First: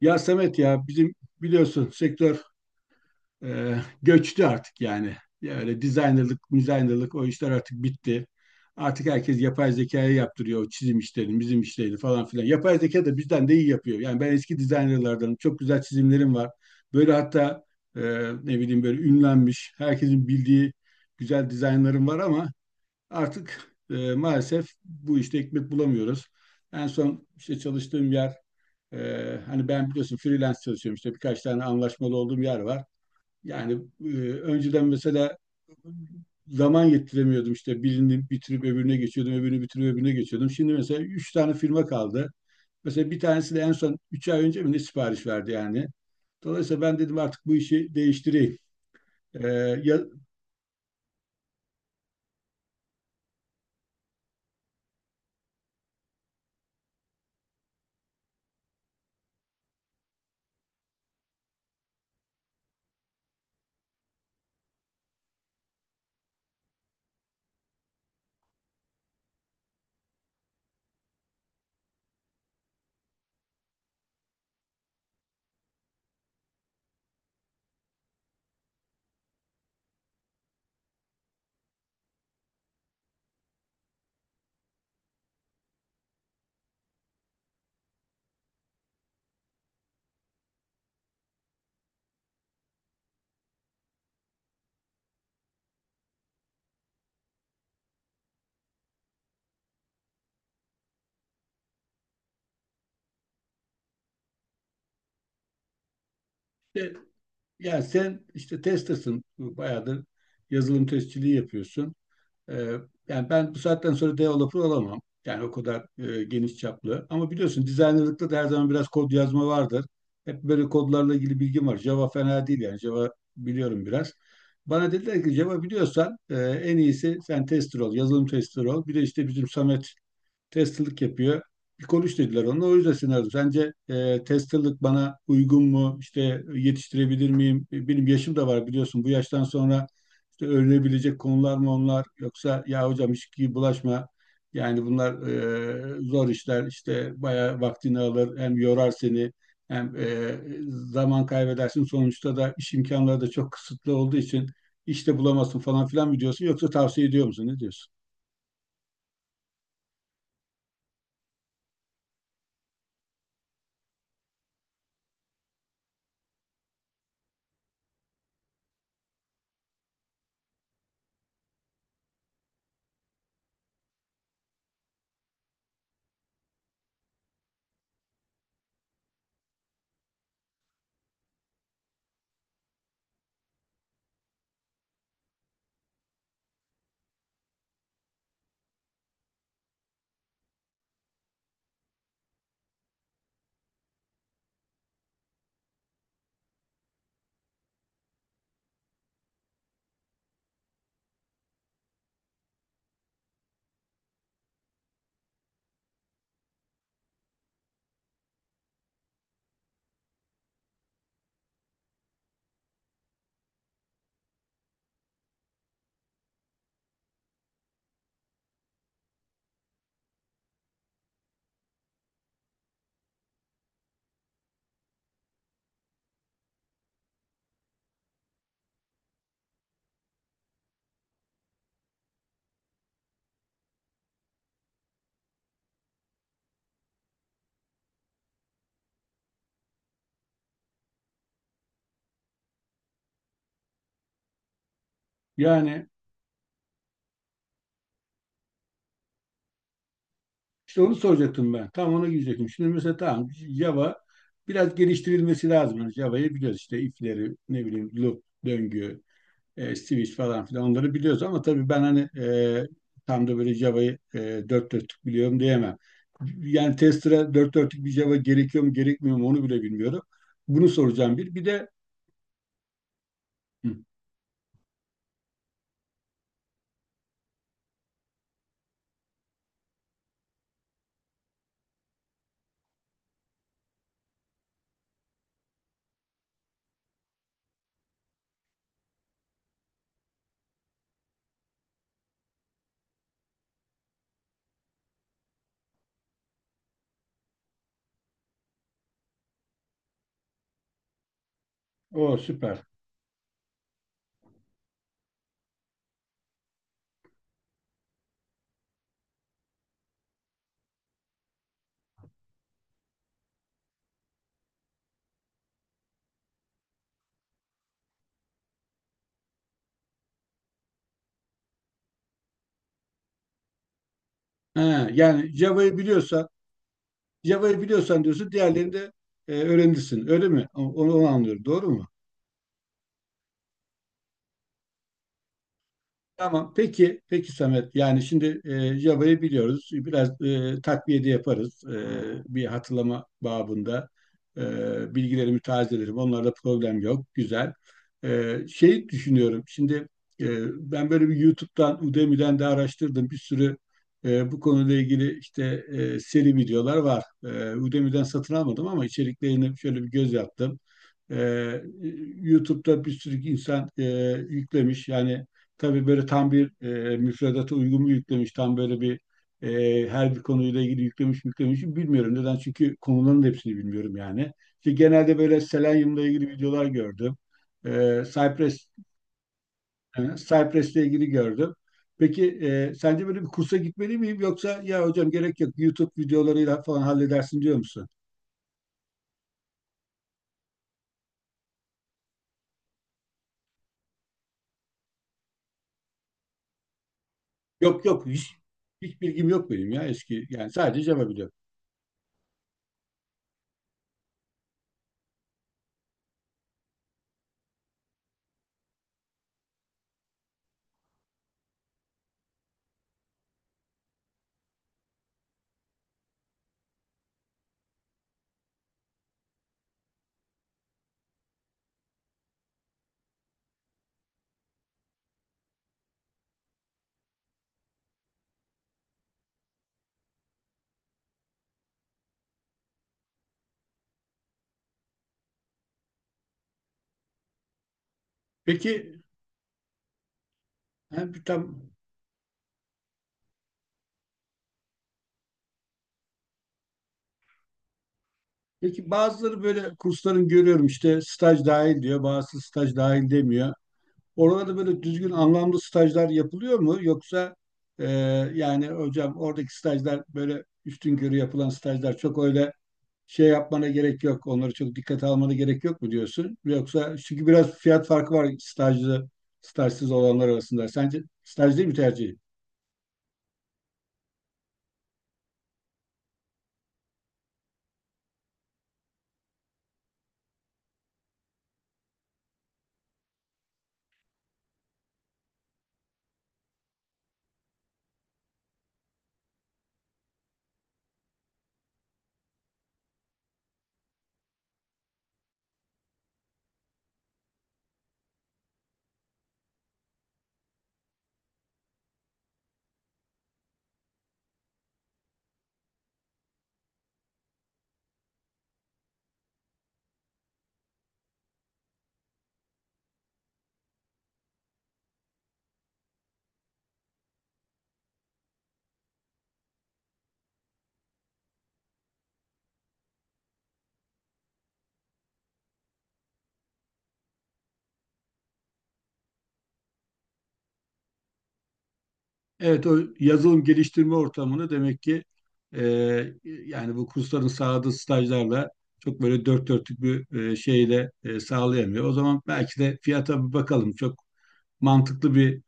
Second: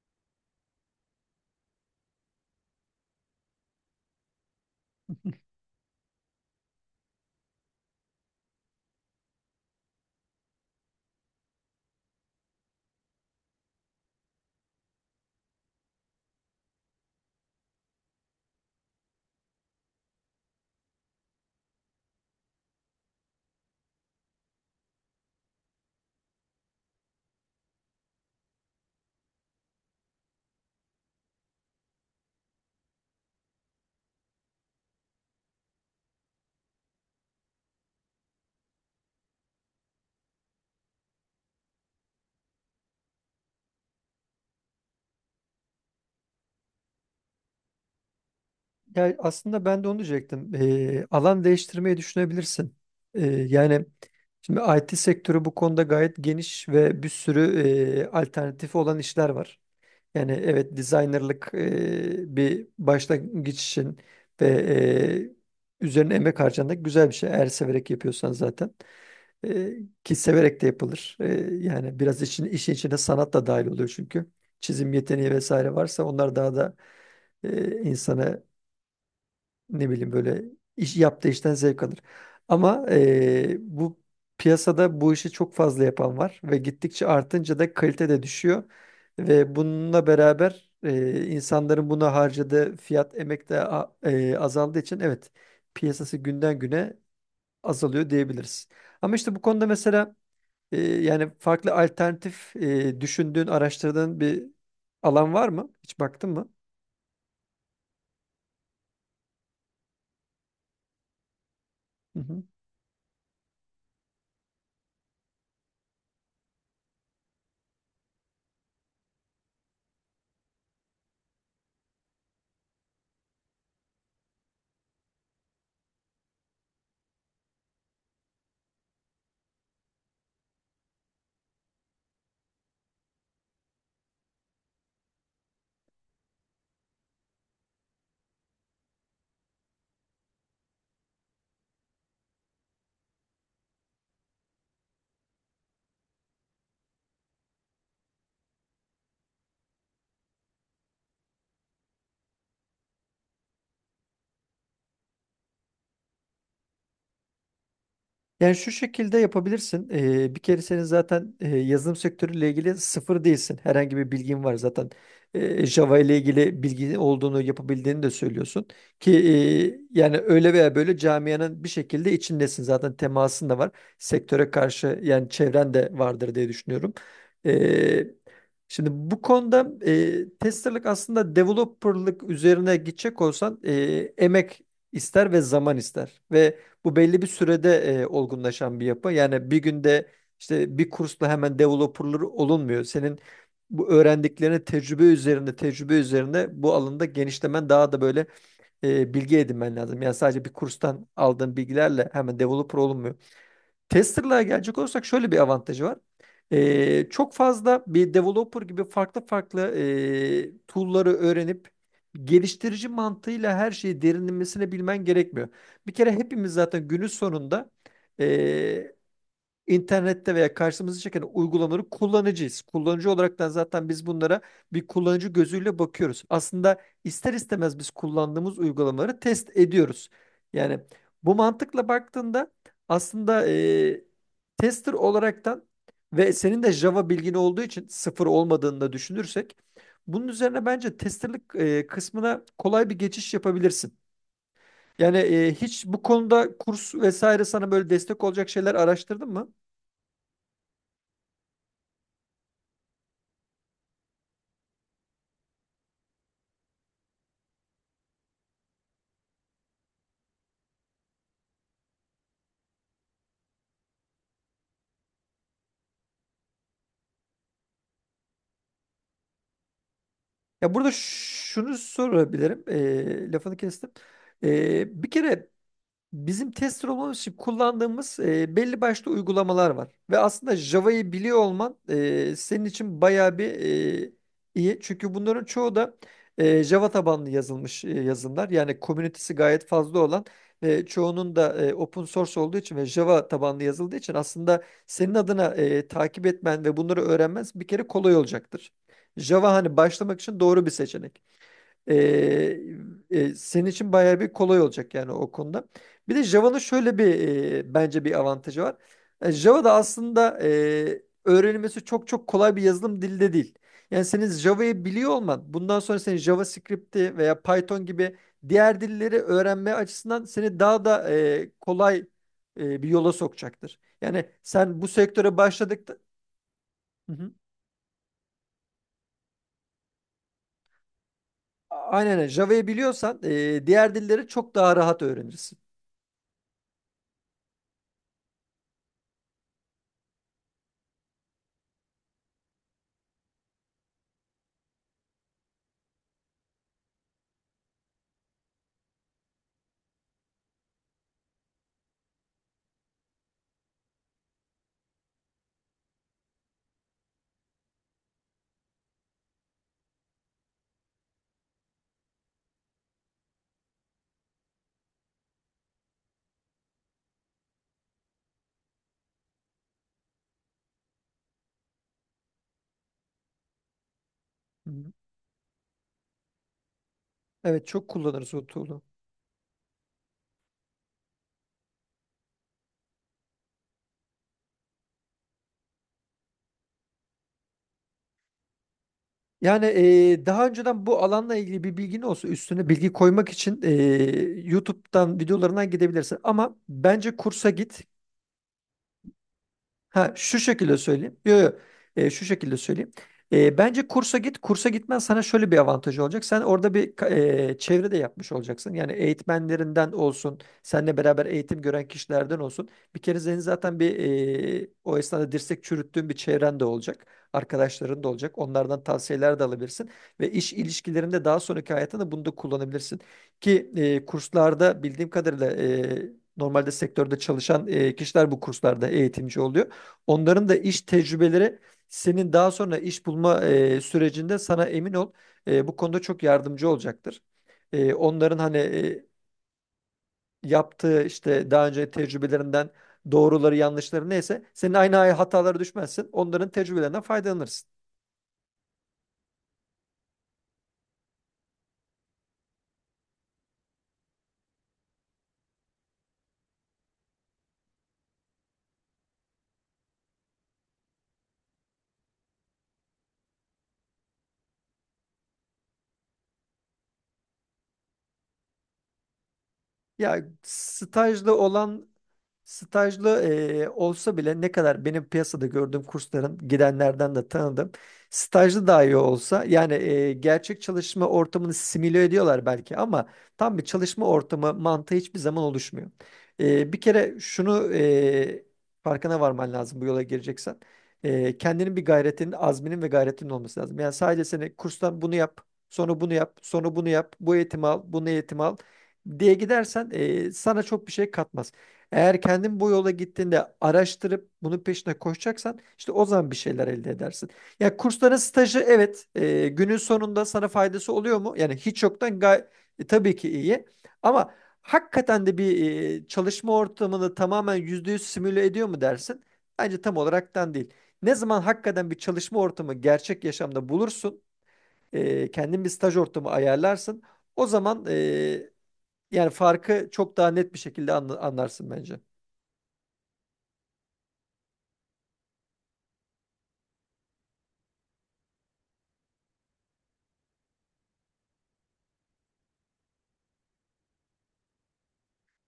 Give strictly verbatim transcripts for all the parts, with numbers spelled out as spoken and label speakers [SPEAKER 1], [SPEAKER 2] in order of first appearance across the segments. [SPEAKER 1] Ya Samet ya bizim biliyorsun sektör e, göçtü artık yani. Ya öyle designerlık, designerlık o işler artık bitti. Artık herkes yapay zekaya yaptırıyor o çizim işlerini, bizim işlerini falan filan. Yapay zeka da bizden de iyi yapıyor. Yani ben eski designerlardanım. Çok güzel çizimlerim var. Böyle hatta e, ne bileyim böyle ünlenmiş, herkesin bildiği güzel dizaynlarım var ama artık e, maalesef bu işte ekmek bulamıyoruz. En son işte çalıştığım yer ee, hani ben biliyorsun freelance çalışıyorum işte birkaç tane anlaşmalı olduğum yer var. Yani e, önceden mesela zaman yettiremiyordum işte birini bitirip öbürüne geçiyordum, öbürünü bitirip öbürüne geçiyordum. Şimdi mesela üç tane firma kaldı. Mesela bir tanesi de en son üç ay önce mi ne sipariş verdi yani. Dolayısıyla ben dedim artık bu işi değiştireyim.
[SPEAKER 2] Ya
[SPEAKER 1] Ee,
[SPEAKER 2] aslında ben de onu
[SPEAKER 1] ya,
[SPEAKER 2] diyecektim. Ee, alan değiştirmeyi düşünebilirsin. Ee, yani şimdi I T sektörü bu konuda gayet geniş ve bir sürü e, alternatifi olan işler var. Yani evet designerlık e, bir başlangıç için ve e, üzerine emek harcanacak güzel bir şey. Eğer severek yapıyorsan zaten. Ee, ki severek de yapılır. Ee, yani biraz işin, işin içine sanat da dahil oluyor çünkü. Çizim yeteneği vesaire varsa onlar daha da e, insana ne bileyim böyle iş yaptığı işten zevk alır. Ama eee, bu piyasada bu işi çok fazla yapan var ve gittikçe artınca da kalite de düşüyor ve bununla beraber eee, insanların buna harcadığı fiyat emek de a- eee, azaldığı için evet piyasası günden güne azalıyor diyebiliriz. Ama işte bu konuda mesela eee, yani farklı alternatif eee, düşündüğün, araştırdığın bir alan var mı? Hiç baktın mı?
[SPEAKER 1] e, yani sen işte tester'sın bayağıdır yazılım testçiliği yapıyorsun. Ee, Yani ben bu saatten sonra developer olamam. Yani o kadar e, geniş çaplı. Ama biliyorsun dizaynerlıkta da her zaman biraz kod yazma vardır. Hep böyle kodlarla ilgili bilgim var. Java fena değil yani. Java biliyorum biraz. Bana dediler ki Java biliyorsan e, en iyisi sen tester ol, yazılım tester ol. Bir de işte bizim Samet testalık yapıyor. Bir konuş dediler onunla. O yüzden seni aradım. Sence e, testalık bana uygun mu? İşte yetiştirebilir miyim? E, Benim yaşım da var biliyorsun. Bu yaştan sonra işte öğrenebilecek konular mı onlar? Yoksa ya hocam hiç ki bulaşma. Yani bunlar e, zor işler. İşte bayağı vaktini alır. Hem yorar seni hem e, zaman kaybedersin. Sonuçta da iş imkanları da çok kısıtlı olduğu için işte bulamazsın falan filan mı diyorsun? Yoksa tavsiye ediyor musun? Ne diyorsun?
[SPEAKER 2] Yani şu şekilde yapabilirsin. Ee, bir kere senin zaten e, yazılım sektörüyle ilgili sıfır değilsin. Herhangi bir bilgin var zaten. Ee, Java ile ilgili bilgi olduğunu yapabildiğini de söylüyorsun. Ki e, yani öyle veya böyle camianın bir şekilde içindesin. Zaten temasın da var. Sektöre karşı yani çevren de vardır diye düşünüyorum. Ee, şimdi bu konuda e, testerlık aslında developerlık üzerine gidecek olsan e, emek ister ve zaman ister. Ve bu belli bir sürede e, olgunlaşan bir yapı. Yani bir günde işte bir kursla hemen developer'ları olunmuyor. Senin bu öğrendiklerini tecrübe üzerinde tecrübe üzerinde bu alanda genişlemen daha da böyle e, bilgi edinmen lazım. Yani sadece bir kurstan aldığın bilgilerle hemen developer olunmuyor. Tester'lığa gelecek olursak şöyle bir avantajı var. Ee, çok fazla bir developer gibi farklı farklı e, tool'ları öğrenip geliştirici mantığıyla her şeyi derinlemesine bilmen gerekmiyor. Bir kere hepimiz zaten günün sonunda İnternette veya karşımıza çeken uygulamaları kullanıcıyız. Kullanıcı olaraktan zaten biz bunlara bir kullanıcı gözüyle bakıyoruz. Aslında ister istemez biz kullandığımız uygulamaları test ediyoruz. Yani bu mantıkla baktığında aslında e, tester olaraktan ve senin de Java bilgin olduğu için sıfır olmadığını da düşünürsek bunun üzerine bence testerlik e, kısmına kolay bir geçiş yapabilirsin. Yani e, hiç
[SPEAKER 1] Yani
[SPEAKER 2] bu konuda kurs vesaire sana böyle destek olacak şeyler araştırdın mı?
[SPEAKER 1] İşte onu soracaktım ben. Tam ona girecektim. Şimdi mesela tamam Java biraz geliştirilmesi lazım. Yani Java'yı biliyoruz işte if'leri, ne bileyim loop, döngü, e, switch falan filan onları biliyoruz ama tabii ben hani e, tam da böyle Java'yı e, dört dörtlük biliyorum diyemem. Yani tester'a dört dörtlük bir Java gerekiyor mu gerekmiyor mu onu bile bilmiyorum. Bunu
[SPEAKER 2] Ya burada
[SPEAKER 1] soracağım bir. Bir de.
[SPEAKER 2] şunu sorabilirim. Ee, lafını
[SPEAKER 1] Hı.
[SPEAKER 2] kestim. Ee, bir kere bizim tester olmamız için kullandığımız e, belli başlı uygulamalar var. Ve aslında Java'yı biliyor olman e, senin için bayağı bir e, iyi. Çünkü bunların çoğu da e, Java tabanlı yazılmış e, yazılımlar. Yani komünitesi gayet fazla olan ve çoğunun da e, open source olduğu için ve Java tabanlı yazıldığı için aslında senin adına e, takip etmen ve bunları öğrenmen bir kere kolay olacaktır. Java hani başlamak için doğru bir seçenek. Ee,
[SPEAKER 1] O süper.
[SPEAKER 2] e, senin için bayağı bir kolay olacak yani o konuda. Bir de Java'nın şöyle bir e, bence bir avantajı var. E, Java da aslında e, öğrenilmesi çok çok kolay bir yazılım dili de değil. Yani senin Java'yı biliyor olman bundan sonra senin JavaScript'i veya Python gibi diğer dilleri öğrenme açısından seni daha da e, kolay e, bir yola sokacaktır. Yani sen bu
[SPEAKER 1] Ha, yani
[SPEAKER 2] sektöre
[SPEAKER 1] Java'yı
[SPEAKER 2] başladıkta.
[SPEAKER 1] biliyorsan
[SPEAKER 2] Hı hı.
[SPEAKER 1] Java'yı biliyorsan diyorsun diğerlerini de e, öğrenirsin. Öyle mi? Onu, onu anlıyorum. Doğru mu?
[SPEAKER 2] Aynen öyle. Java'yı biliyorsan e, diğer dilleri çok daha rahat öğrenirsin.
[SPEAKER 1] Tamam. Peki, peki Samet. Yani şimdi e, Java'yı biliyoruz. Biraz e, takviye de yaparız. E, bir hatırlama babında e, bilgilerimi tazelerim. Onlarda problem yok. Güzel. E, şey düşünüyorum. Şimdi e, ben böyle bir YouTube'dan, Udemy'den de araştırdım. Bir sürü e, bu konuyla ilgili işte e, seri videolar var. E, Udemy'den satın almadım ama içeriklerini şöyle bir göz yaptım. Ee, YouTube'da bir sürü insan e, yüklemiş. Yani tabii böyle tam bir e, müfredata uygun mu yüklemiş, tam böyle bir e, her bir konuyla ilgili yüklemiş mi yüklemiş mi bilmiyorum. Neden? Çünkü konuların hepsini bilmiyorum yani.
[SPEAKER 2] Hı
[SPEAKER 1] İşte
[SPEAKER 2] hı.
[SPEAKER 1] genelde böyle Selenium'la ilgili videolar gördüm.
[SPEAKER 2] Evet, çok
[SPEAKER 1] Ee,
[SPEAKER 2] kullanırız o
[SPEAKER 1] Cypress,
[SPEAKER 2] tool'u.
[SPEAKER 1] e, Cypress'le ilgili gördüm. Peki e, sence böyle bir kursa gitmeli miyim yoksa ya hocam gerek yok YouTube videolarıyla falan halledersin diyor musun?
[SPEAKER 2] Yani eee, daha önceden bu alanla ilgili bir bilgin olsa üstüne bilgi koymak için eee, YouTube'dan videolarından gidebilirsin. Ama bence kursa
[SPEAKER 1] Yok
[SPEAKER 2] git.
[SPEAKER 1] yok hiç, hiç bilgim yok benim ya
[SPEAKER 2] Ha,
[SPEAKER 1] eski
[SPEAKER 2] şu
[SPEAKER 1] yani
[SPEAKER 2] şekilde
[SPEAKER 1] sadece Java
[SPEAKER 2] söyleyeyim.
[SPEAKER 1] biliyorum.
[SPEAKER 2] Yo, yo. E, şu şekilde söyleyeyim. E, bence kursa git. Kursa gitmen sana şöyle bir avantajı olacak. Sen orada bir ka- e, çevre de yapmış olacaksın. Yani eğitmenlerinden olsun, seninle beraber eğitim gören kişilerden olsun. Bir kere senin zaten bir e, o esnada dirsek çürüttüğün bir çevren de olacak. Arkadaşların da olacak. Onlardan tavsiyeler de alabilirsin. Ve iş ilişkilerinde daha sonraki hayatında bunu da kullanabilirsin. Ki e, kurslarda bildiğim kadarıyla e, normalde sektörde çalışan e, kişiler bu kurslarda eğitimci oluyor. Onların da iş tecrübeleri senin daha sonra iş bulma e, sürecinde sana emin ol e, bu konuda çok yardımcı olacaktır. E, onların hani
[SPEAKER 1] Peki
[SPEAKER 2] e, yaptığı
[SPEAKER 1] yani
[SPEAKER 2] işte daha
[SPEAKER 1] tam
[SPEAKER 2] önce tecrübelerinden doğruları yanlışları neyse senin aynı hatalara düşmezsin. Onların tecrübelerinden faydalanırsın.
[SPEAKER 1] Peki bazıları böyle kursların görüyorum işte staj dahil diyor, bazısı staj dahil demiyor. Oralarda böyle düzgün anlamlı stajlar yapılıyor mu yoksa e, yani hocam oradaki stajlar böyle üstün körü yapılan stajlar çok öyle şey yapmana gerek yok. Onları çok dikkate almana gerek yok mu diyorsun? Yoksa çünkü biraz fiyat farkı var stajlı stajsız
[SPEAKER 2] Ya
[SPEAKER 1] olanlar arasında. Sence
[SPEAKER 2] stajda
[SPEAKER 1] staj değil mi
[SPEAKER 2] olan.
[SPEAKER 1] tercih?
[SPEAKER 2] Stajlı, eee, olsa bile ne kadar benim piyasada gördüğüm kursların gidenlerden de tanıdım. Stajlı dahi olsa yani eee, gerçek çalışma ortamını simüle ediyorlar belki ama tam bir çalışma ortamı mantığı hiçbir zaman oluşmuyor. Eee, bir kere şunu eee, farkına varman lazım bu yola gireceksen. Eee, kendinin bir gayretinin, azminin ve gayretinin olması lazım. Yani sadece seni kurstan bunu yap, sonra bunu yap, sonra bunu yap, bu eğitimi al, bunu eğitim al diye gidersen eee, sana çok bir şey katmaz. Eğer kendin bu yola gittiğinde araştırıp bunun peşine koşacaksan işte o zaman bir şeyler elde edersin. Ya kursların stajı evet, e, günün sonunda sana faydası oluyor mu? Yani hiç yoktan gay e, tabii ki iyi. Ama hakikaten de bir e, çalışma ortamını tamamen yüzde yüz simüle ediyor mu dersin? Bence tam olaraktan değil. Ne zaman hakikaten bir çalışma ortamı gerçek yaşamda bulursun, e, kendin bir staj ortamı ayarlarsın. O zaman e, yani farkı çok daha net bir şekilde anla- anlarsın bence.
[SPEAKER 1] Evet, o yazılım geliştirme ortamını demek ki e, yani bu kursların sağladığı stajlarla çok böyle dört dörtlük bir e, şeyle e, sağlayamıyor. O zaman belki de fiyata bir bakalım. Çok mantıklı bir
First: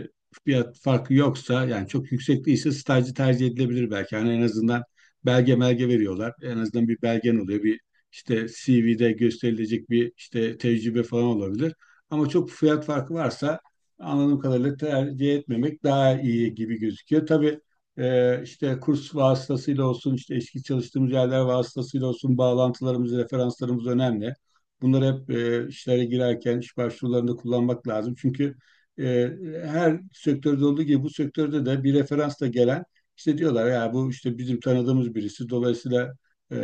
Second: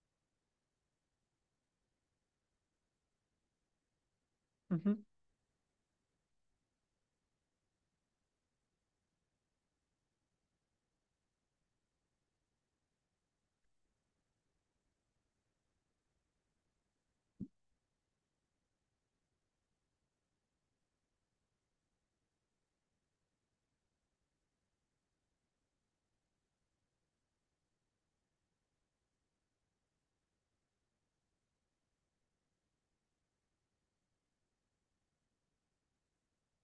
[SPEAKER 1] e, fiyat farkı yoksa yani çok yüksek değilse stajcı tercih edilebilir belki. Yani en
[SPEAKER 2] Hı
[SPEAKER 1] azından
[SPEAKER 2] hı.
[SPEAKER 1] belge melge veriyorlar. En azından bir belgen oluyor. Bir işte C V'de gösterilecek bir işte tecrübe falan olabilir. Ama çok fiyat farkı varsa anladığım kadarıyla tercih etmemek daha iyi gibi gözüküyor. Tabii e, işte kurs vasıtasıyla olsun, işte eski çalıştığımız yerler vasıtasıyla olsun bağlantılarımız, referanslarımız önemli. Bunları hep e, işlere girerken, iş başvurularında kullanmak lazım. Çünkü e, her sektörde olduğu gibi bu sektörde de bir referansla gelen işte diyorlar ya bu işte bizim tanıdığımız birisi dolayısıyla e,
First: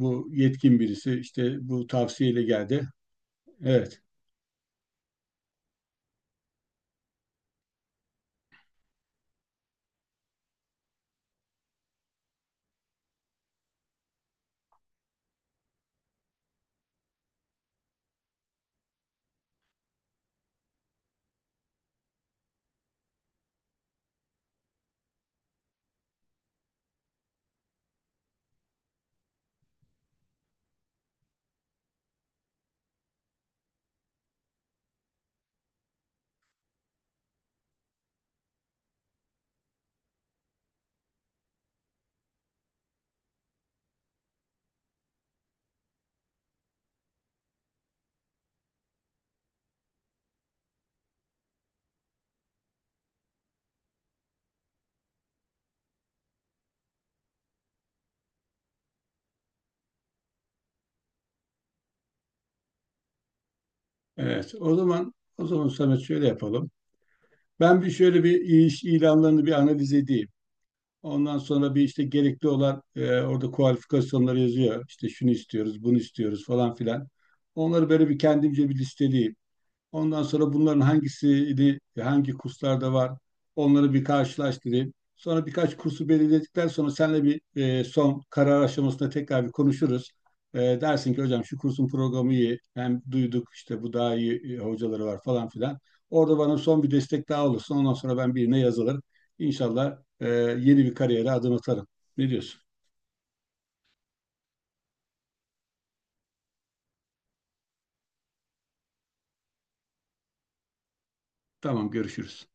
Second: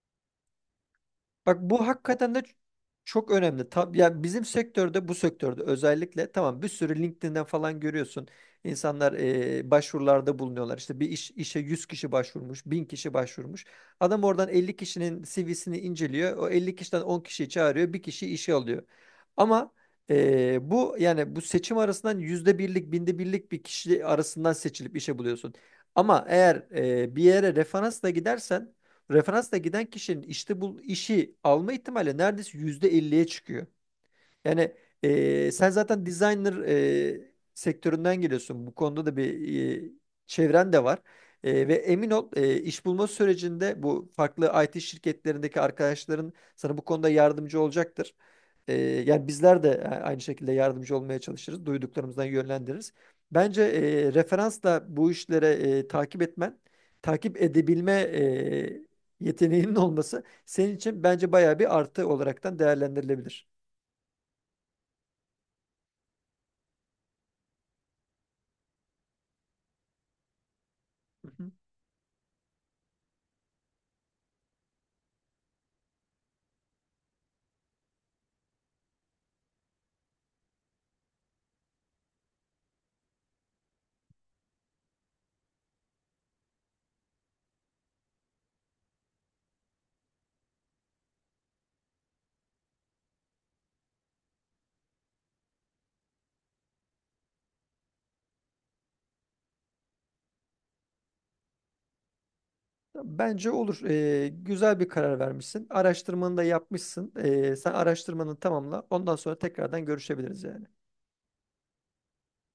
[SPEAKER 1] bu yetkin birisi işte
[SPEAKER 2] Bak, bu
[SPEAKER 1] bu
[SPEAKER 2] hakikaten de
[SPEAKER 1] tavsiyeyle geldi.
[SPEAKER 2] çok önemli. Tab
[SPEAKER 1] Evet,
[SPEAKER 2] ya bizim sektörde bu sektörde özellikle tamam, bir sürü LinkedIn'den falan görüyorsun. İnsanlar e, başvurularda bulunuyorlar. İşte bir iş, işe yüz kişi başvurmuş, bin kişi başvurmuş. Adam oradan elli kişinin C V'sini inceliyor. O elli kişiden on kişiyi çağırıyor, bir kişi işe alıyor. Ama e, bu yani bu seçim arasından yüzde birlik, binde birlik bir kişi arasından seçilip işe buluyorsun. Ama eğer e, bir yere referansla gidersen referansla giden kişinin işte bu işi alma ihtimali neredeyse yüzde elliye çıkıyor. Yani eee, sen zaten designer eee, sektöründen geliyorsun. Bu konuda da bir eee, çevren de var. Eee, ve emin ol eee, iş bulma sürecinde bu farklı I T şirketlerindeki arkadaşların sana bu konuda yardımcı olacaktır. Ee, yani bizler de aynı şekilde yardımcı olmaya çalışırız. Duyduklarımızdan yönlendiririz. Bence e, referansla bu işlere e, takip etmen, takip edebilme e, yeteneğinin olması senin için bence bayağı bir artı olaraktan değerlendirilebilir.
[SPEAKER 1] evet. O zaman o zaman Samet şöyle yapalım. Ben bir şöyle bir iş ilanlarını bir analiz edeyim.
[SPEAKER 2] Hı
[SPEAKER 1] Ondan
[SPEAKER 2] hı.
[SPEAKER 1] sonra bir işte gerekli olan e, orada kualifikasyonları yazıyor. İşte şunu istiyoruz, bunu istiyoruz falan filan. Onları böyle bir kendimce bir listeleyeyim. Ondan sonra bunların hangisini, hangi kurslarda var, onları bir karşılaştırayım. Sonra birkaç kursu belirledikten sonra seninle bir e, son karar aşamasında tekrar bir konuşuruz. E, dersin ki hocam şu kursun programı iyi, hem duyduk işte bu daha iyi e, hocaları var falan filan. Orada bana son bir destek daha olursun. Ondan sonra ben birine yazılır. İnşallah e, yeni bir kariyere adım atarım. Ne diyorsun?
[SPEAKER 2] Bence olur. Ee, güzel bir karar vermişsin. Araştırmanı da yapmışsın. Ee, sen araştırmanı tamamla. Ondan sonra tekrardan görüşebiliriz yani.
[SPEAKER 1] Tamam görüşürüz.